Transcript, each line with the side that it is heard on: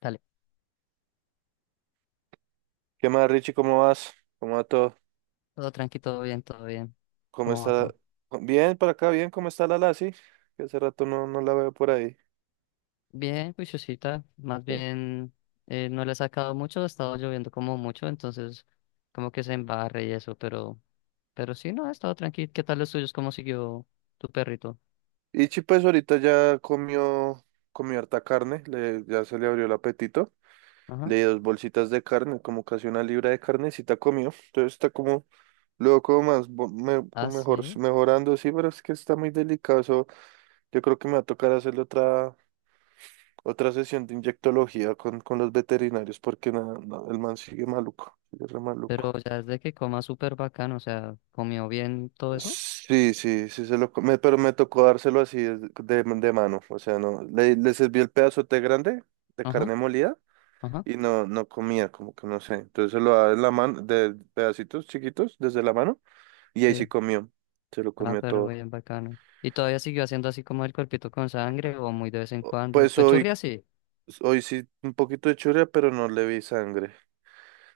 left: Dale,
right: ¿Qué más, Richie? ¿Cómo vas? ¿Cómo va todo?
left: todo tranqui, todo bien, todo bien.
right: ¿Cómo
left: ¿Cómo va
right: está?
left: todo?
right: Bien, por acá, bien. ¿Cómo está la Lassie? Que hace rato no la veo por ahí.
left: Bien, juiciosita. Más
right: ¿Sí?
left: bien, no le ha sacado mucho, ha estado lloviendo como mucho, entonces como que se embarre y eso, pero sí, no, ha estado tranqui. ¿Qué tal los tuyos? ¿Cómo siguió tu perrito?
right: Ichi, pues ahorita ya comió, comió harta carne, ya se le abrió el apetito.
left: Ajá.
right: Le di dos bolsitas de carne, como casi una libra de carnecita comió. Entonces está como, luego como más,
left: Ah,
right: como mejor,
left: sí.
right: mejorando, sí, pero es que está muy delicado. Eso, yo creo que me va a tocar hacerle otra sesión de inyectología con los veterinarios, porque nada, no, el man sigue maluco, sigue re maluco.
left: Pero ya es de que coma súper bacano, o sea, comió bien todo eso.
right: Sí, sí, sí, se lo, co- me- pero me tocó dárselo así de mano, o sea, no, le serví el pedazote grande de
left: Ajá,
right: carne molida
left: ajá,
right: y no, no comía, como que no sé, entonces se lo daba en la mano, de pedacitos chiquitos desde la mano y ahí sí
left: sí.
right: comió, se lo
left: Ah,
right: comió
left: pero
right: todo.
left: bien bacano. ¿Y todavía siguió haciendo así como el cuerpito con sangre o muy de vez en cuando?
right: Pues
left: Pues churria sí.
right: hoy sí un poquito de churia, pero no le vi sangre.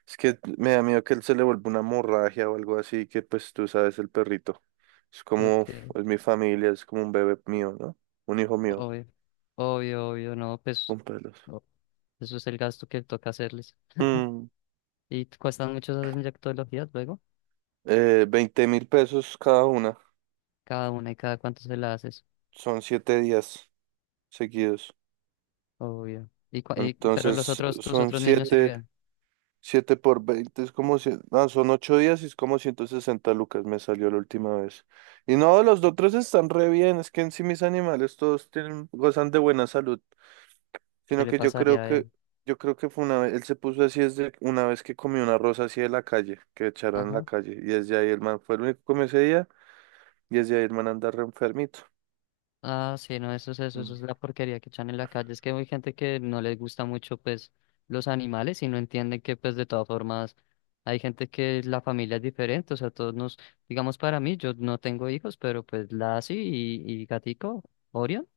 right: Es que me da miedo que él se le vuelva una hemorragia o algo así, que pues tú sabes, el perrito, es como,
left: Ok.
right: es mi familia, es como un bebé mío, ¿no? Un hijo mío,
left: Obvio, obvio, obvio, no, pues
right: con pelos.
left: no, eso es el gasto que toca hacerles.
right: Mm,
left: ¿Y te cuestan mucho esas inyectologías luego?
right: 20.000 pesos cada una.
left: Cada una y cada cuánto se la haces,
right: Son 7 días seguidos.
left: obvio. Y, cua- y- pero los
right: Entonces
left: otros, tus
right: son
left: otros niños sí bien,
right: 7 por 20 es como, son 8 días y es como 160 lucas me salió la última vez. Y no, los otros están re bien, es que en sí mis animales todos tienen, gozan de buena salud,
left: ¿qué
right: sino
left: le
right: que
left: pasaría a él?
right: yo creo que fue una vez, él se puso así desde una vez que comió una rosa así de la calle, que echaron en la
left: Ajá.
right: calle, y desde ahí el man fue el único que comió ese día, y desde ahí el man anda re enfermito.
left: Ah, sí, no, eso es eso, eso es la porquería que echan en la calle. Es que hay gente que no les gusta mucho, pues, los animales y no entienden que, pues, de todas formas, hay gente que la familia es diferente. O sea, todos nos, digamos, para mí, yo no tengo hijos, pero pues la sí y gatico, Orion.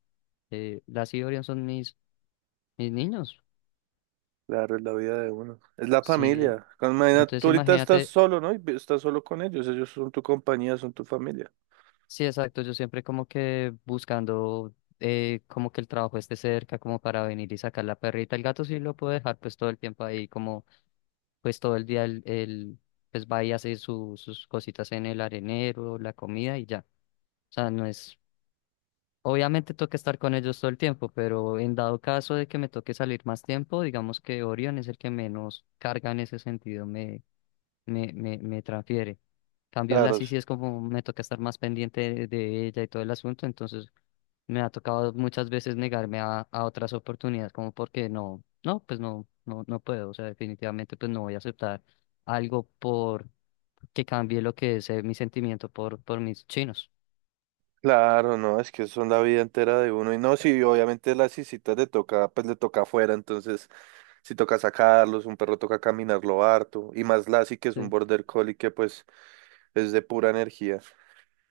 left: Las y Orion son mis, mis niños.
right: Claro, es la vida de uno. Es la
left: Sí.
right: familia. Imagina,
left: Entonces
right: tú ahorita estás
left: imagínate,
right: solo, ¿no? Y vi- estás solo con ellos. Ellos son tu compañía, son tu familia.
left: sí, exacto, yo siempre como que buscando como que el trabajo esté cerca, como para venir y sacar la perrita. El gato sí lo puedo dejar pues todo el tiempo ahí, como pues todo el día él, él, pues va y hace su- sus cositas en el arenero, la comida y ya. O sea, no es, obviamente toca estar con ellos todo el tiempo, pero en dado caso de que me toque salir más tiempo, digamos que Orion es el que menos carga en ese sentido me transfiere. Cambio la
right: Claro,
left: sí sí
right: sí.
left: es como me toca estar más pendiente de ella y todo el asunto, entonces me ha tocado muchas veces negarme a otras oportunidades, como porque no, no, pues no, no, no puedo, o sea, definitivamente pues no voy a aceptar algo por que cambie lo que es mi sentimiento por mis chinos.
right: Claro, no, es que son la vida entera de uno. Y no, sí, obviamente las cisitas le toca, pues le toca afuera, entonces si toca sacarlos, un perro toca caminarlo harto. Y más Lassie, que es un
left: Sí.
right: border collie que pues es de pura energía.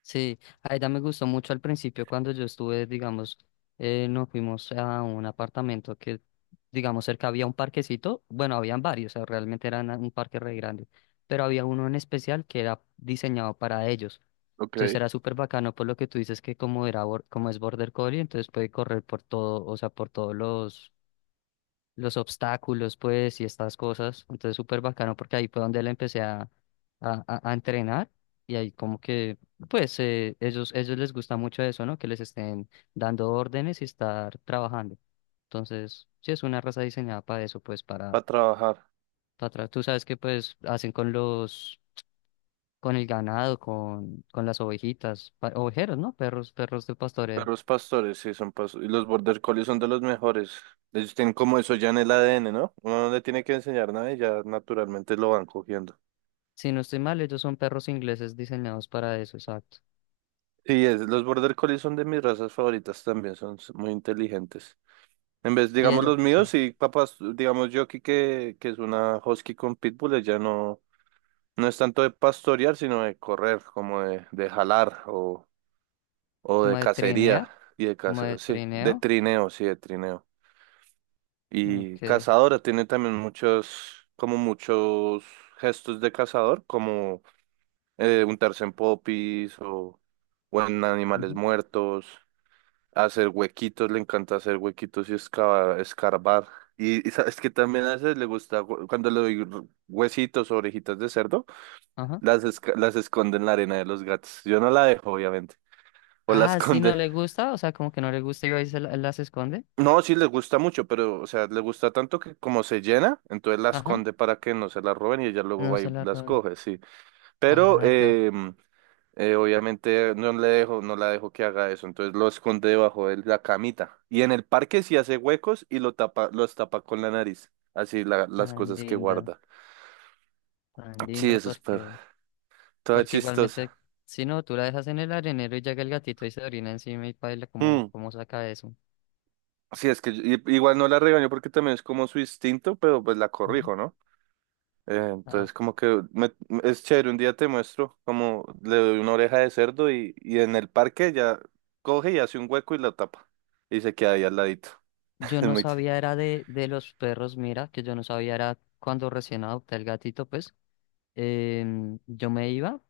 left: Sí, a ella me gustó mucho al principio cuando yo estuve, digamos, nos fuimos a un apartamento que, digamos, cerca había un parquecito, bueno, habían varios, o sea, realmente era una- un parque re grande, pero había uno en especial que era diseñado para ellos.
right: Ok.
left: Entonces era súper bacano por lo que tú dices que como era, bor- como es Border Collie, entonces puede correr por todo, o sea, por todos los obstáculos, pues, y estas cosas. Entonces, súper bacano porque ahí fue donde le empecé a entrenar y ahí como que, pues, ellos, ellos les gusta mucho eso, ¿no? Que les estén dando órdenes y estar trabajando. Entonces, sí, es una raza diseñada para eso, pues,
right: Para trabajar.
left: para atrás. Tú sabes que, pues, hacen con los, con el ganado, con las ovejitas, pa- ovejeros, ¿no? Perros, perros de pastoreo.
right: Perros pastores, sí, son pastores. Y los border collies son de los mejores. Ellos tienen como eso ya en el ADN, ¿no? Uno no le tiene que enseñar nada y ya naturalmente lo van cogiendo.
left: Si no estoy mal, ellos son perros ingleses diseñados para eso, exacto.
right: Sí, es, los border collies son de mis razas favoritas también, son muy inteligentes. En vez,
left: Y
right: digamos,
left: ella,
right: los míos,
left: sí.
right: sí, capaz, digamos, yo aquí que, es una husky con pitbull, ya no, no es tanto de pastorear, sino de correr, como de jalar o, de
left: Como de
right: cacería
left: trinear,
right: y de
left: como
right: cacería,
left: de
right: sí, de
left: trineo.
right: trineo, sí, de trineo. Y
left: Okay,
right: cazadora tiene también muchos, como muchos gestos de cazador, como untarse en popis o, en animales
left: ujú,
right: muertos, hacer huequitos, le encanta hacer huequitos y escavar, escarbar. Y sabes que también a veces le gusta, cuando le doy huesitos o orejitas de cerdo,
left: ajá.
right: las esconde en la arena de los gatos. Yo no la dejo, obviamente, o la
left: Ah, si no
right: esconde.
left: le gusta, o sea, como que no le gusta y ahí se la- las esconde.
right: No, sí le gusta mucho, pero, o sea, le gusta tanto que como se llena, entonces la
left: Ajá.
right: esconde para que no se la roben y ella luego
left: No
right: va
left: se
right: y
left: la
right: las
left: roba.
right: coge, sí. Pero
left: Ay, pero
right: obviamente no le dejo, no la dejo que haga eso, entonces lo esconde debajo de la camita. Y en el parque sí hace huecos y lo tapa, los tapa con la nariz. Así las
left: tan
right: cosas que
left: linda,
right: guarda.
left: tan
right: Sí,
left: linda
right: eso es perro.
left: porque,
right: Toda
left: porque
right: chistosa.
left: igualmente, si no, tú la dejas en el arenero y llega el gatito y se orina encima y paila, ¿cómo,
right: Mm.
left: cómo saca eso?
right: Sí, es que igual no la regaño porque también es como su instinto, pero pues la
left: Ujú.
right: corrijo, ¿no?
left: Ah,
right: Entonces, es chévere, un día te muestro como le doy una oreja de cerdo y en el parque ya coge y hace un hueco y la tapa. Y se queda ahí al ladito.
left: yo
right: Es
left: no
right: muy chévere.
left: sabía era de los perros, mira, que yo no sabía era cuando recién adopté el gatito, pues, yo me iba.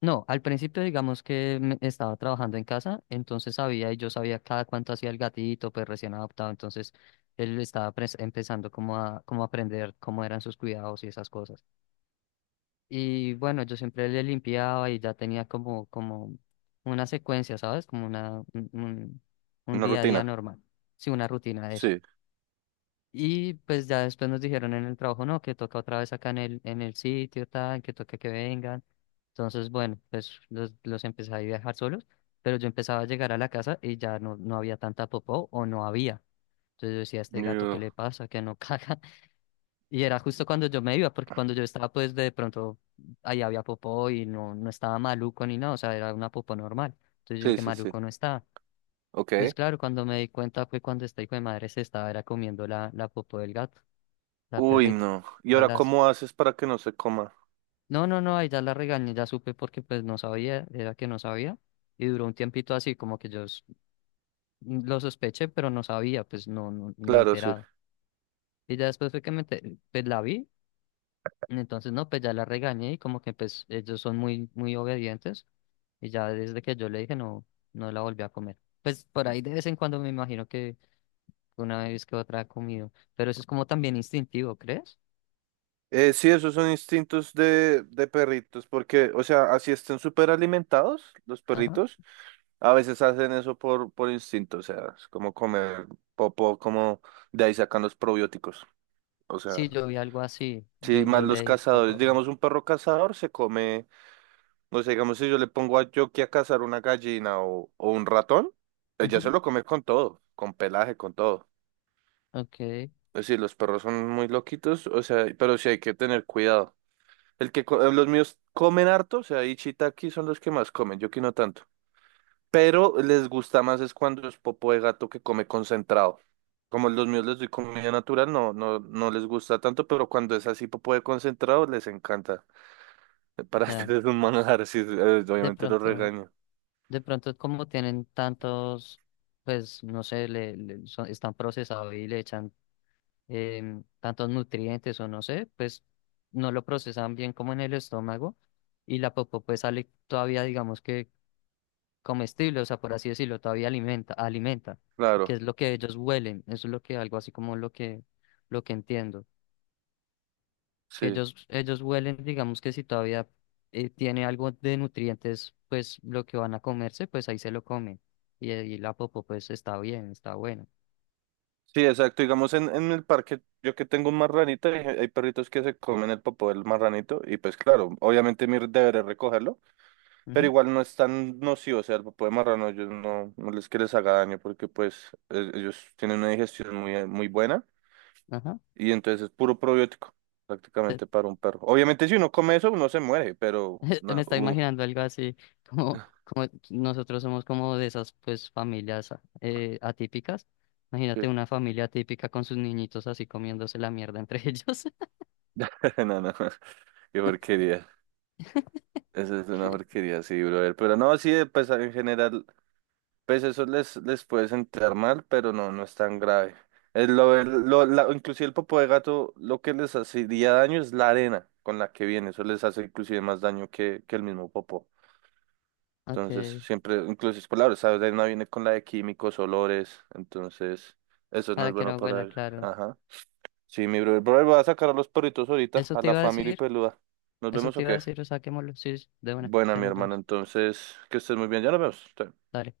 left: No, al principio digamos que me- estaba trabajando en casa, entonces sabía y yo sabía cada cuánto hacía el gatito, pues recién adoptado, entonces él estaba pres- empezando como a como a aprender cómo eran sus cuidados y esas cosas. Y bueno, yo siempre le limpiaba y ya tenía como como una secuencia, ¿sabes? Como una un
right: Una
left: día a día
right: rutina.
left: normal, sí, una rutina de eso.
right: Sí.
left: Y pues ya después nos dijeron en el trabajo, no, que toca otra vez acá en el sitio, tal, que toca que vengan. Entonces, bueno, pues los empecé ahí a dejar solos, pero yo empezaba a llegar a la casa y ya no, no había tanta popó o no había. Entonces yo decía, este gato, ¿qué
right: Yo-
left: le pasa? Que no caga. Y era justo cuando yo me iba, porque cuando yo estaba, pues de pronto ahí había popó y no, no estaba maluco ni nada, o sea, era una popó normal. Entonces yo
right: Sí,
left: dije,
right: sí, sí.
left: maluco no estaba.
right: Ok.
left: Pues claro, cuando me di cuenta fue cuando este hijo de madre se estaba era comiendo la, la popó del gato. La
right: Uy,
left: perrita.
right: no. ¿Y
left: A
right: ahora
left: las...
right: cómo haces para que no se coma?
left: No, no, no, ahí ya la regañé, ya supe porque pues no sabía, era que no sabía. Y duró un tiempito así, como que yo s- lo sospeché, pero no sabía, pues no, no ni
right: Claro, sí.
left: enterado. Y ya después fue que me ente- pues la vi, entonces no, pues ya la regañé y como que pues ellos son muy, muy obedientes. Y ya desde que yo le dije no, no la volví a comer. Pues por ahí de vez en cuando me imagino que una vez que otra ha comido. Pero eso es como también instintivo, ¿crees?
right: Sí, esos son instintos de perritos, porque, o sea, así estén súper alimentados los
left: Ajá.
right: perritos, a veces hacen eso por instinto, o sea, es como comer popo, como de ahí sacan los probióticos, o sea,
left: Sí, yo vi algo así,
right: sí,
left: yo,
right: más
left: yo
right: los
left: leí de esta
right: cazadores,
left: forma.
right: digamos, un perro cazador se come, no sé, digamos, si yo le pongo a Yoki a cazar una gallina o, un ratón, ella se
left: Ujú.
right: lo come con todo, con pelaje, con todo.
left: Ok,
right: Es decir, los perros son muy loquitos, o sea, pero sí hay que tener cuidado. El que los míos comen harto, o sea, y shiitake son los que más comen, yo que no tanto. Pero les gusta más es cuando es popo de gato que come concentrado. Como los míos les doy comida natural, no, no, no les gusta tanto, pero cuando es así popo de concentrado, les encanta. Para hacer
left: ya.
right: es un manjar, sí,
left: De
right: obviamente los
left: pronto,
right: regaño.
left: de pronto como tienen tantos, pues no sé, le- son- están procesados y le echan tantos nutrientes o no sé, pues no lo procesan bien como en el estómago y la popó pues sale todavía, digamos que comestible, o sea, por así decirlo, todavía alimenta, alimenta, que
right: Claro,
left: es lo que ellos huelen, eso es lo que algo así como lo que entiendo. Que
right: sí.
left: ellos huelen, digamos que si todavía tiene algo de nutrientes, pues lo que van a comerse, pues ahí se lo comen. Y, ahí la popo, pues está bien, está bueno.
right: Sí, exacto. Digamos, en el parque, yo que tengo un marranito, hay perritos que se comen el popo del marranito, y pues claro, obviamente mi deber es recogerlo. Pero
left: Ujú,
right: igual no es tan nocivo, o sea, el popó de marrano ellos no, no les que les haga daño porque pues ellos tienen una digestión muy, muy buena
left: ajá.
right: y entonces es puro probiótico
left: Te-
right: prácticamente para un perro. Obviamente si uno come eso uno se muere, pero
left: me
right: no,
left: está
right: uf,
left: imaginando algo así, como, como nosotros somos como de esas pues familias atípicas.
right: sí,
left: Imagínate una familia atípica con sus niñitos así comiéndose la mierda entre ellos.
right: no, no, qué porquería. Eso es una porquería, sí, brother. Pero no, sí, pues en general. Pues eso les puede sentar mal, pero no, no es tan grave. Es lo, el- lo- la- inclusive el popo de gato lo que les hacería daño es la arena con la que viene. Eso les hace inclusive más daño que el mismo popó.
left: Ok,
right: Entonces, siempre, inclusive por la hora, esa arena viene con la de químicos, olores. Entonces, eso no es
left: para que
right: bueno
left: no
right: para
left: huela,
right: él.
left: claro.
right: Ajá. Sí, mi brother. Brother, voy a sacar a los perritos ahorita,
left: Eso
right: a
left: te
right: la
left: iba a
right: familia
left: decir,
right: peluda. ¿Nos
left: eso
right: vemos o
left: te iba a
right: qué?
left: decir, o saquémoslo, sí, sí, de una,
right: Buena,
left: ya
right: mi
left: nos
right: hermano.
left: vemos.
right: Entonces, que estés muy bien. Ya nos vemos. Chao.
left: Dale.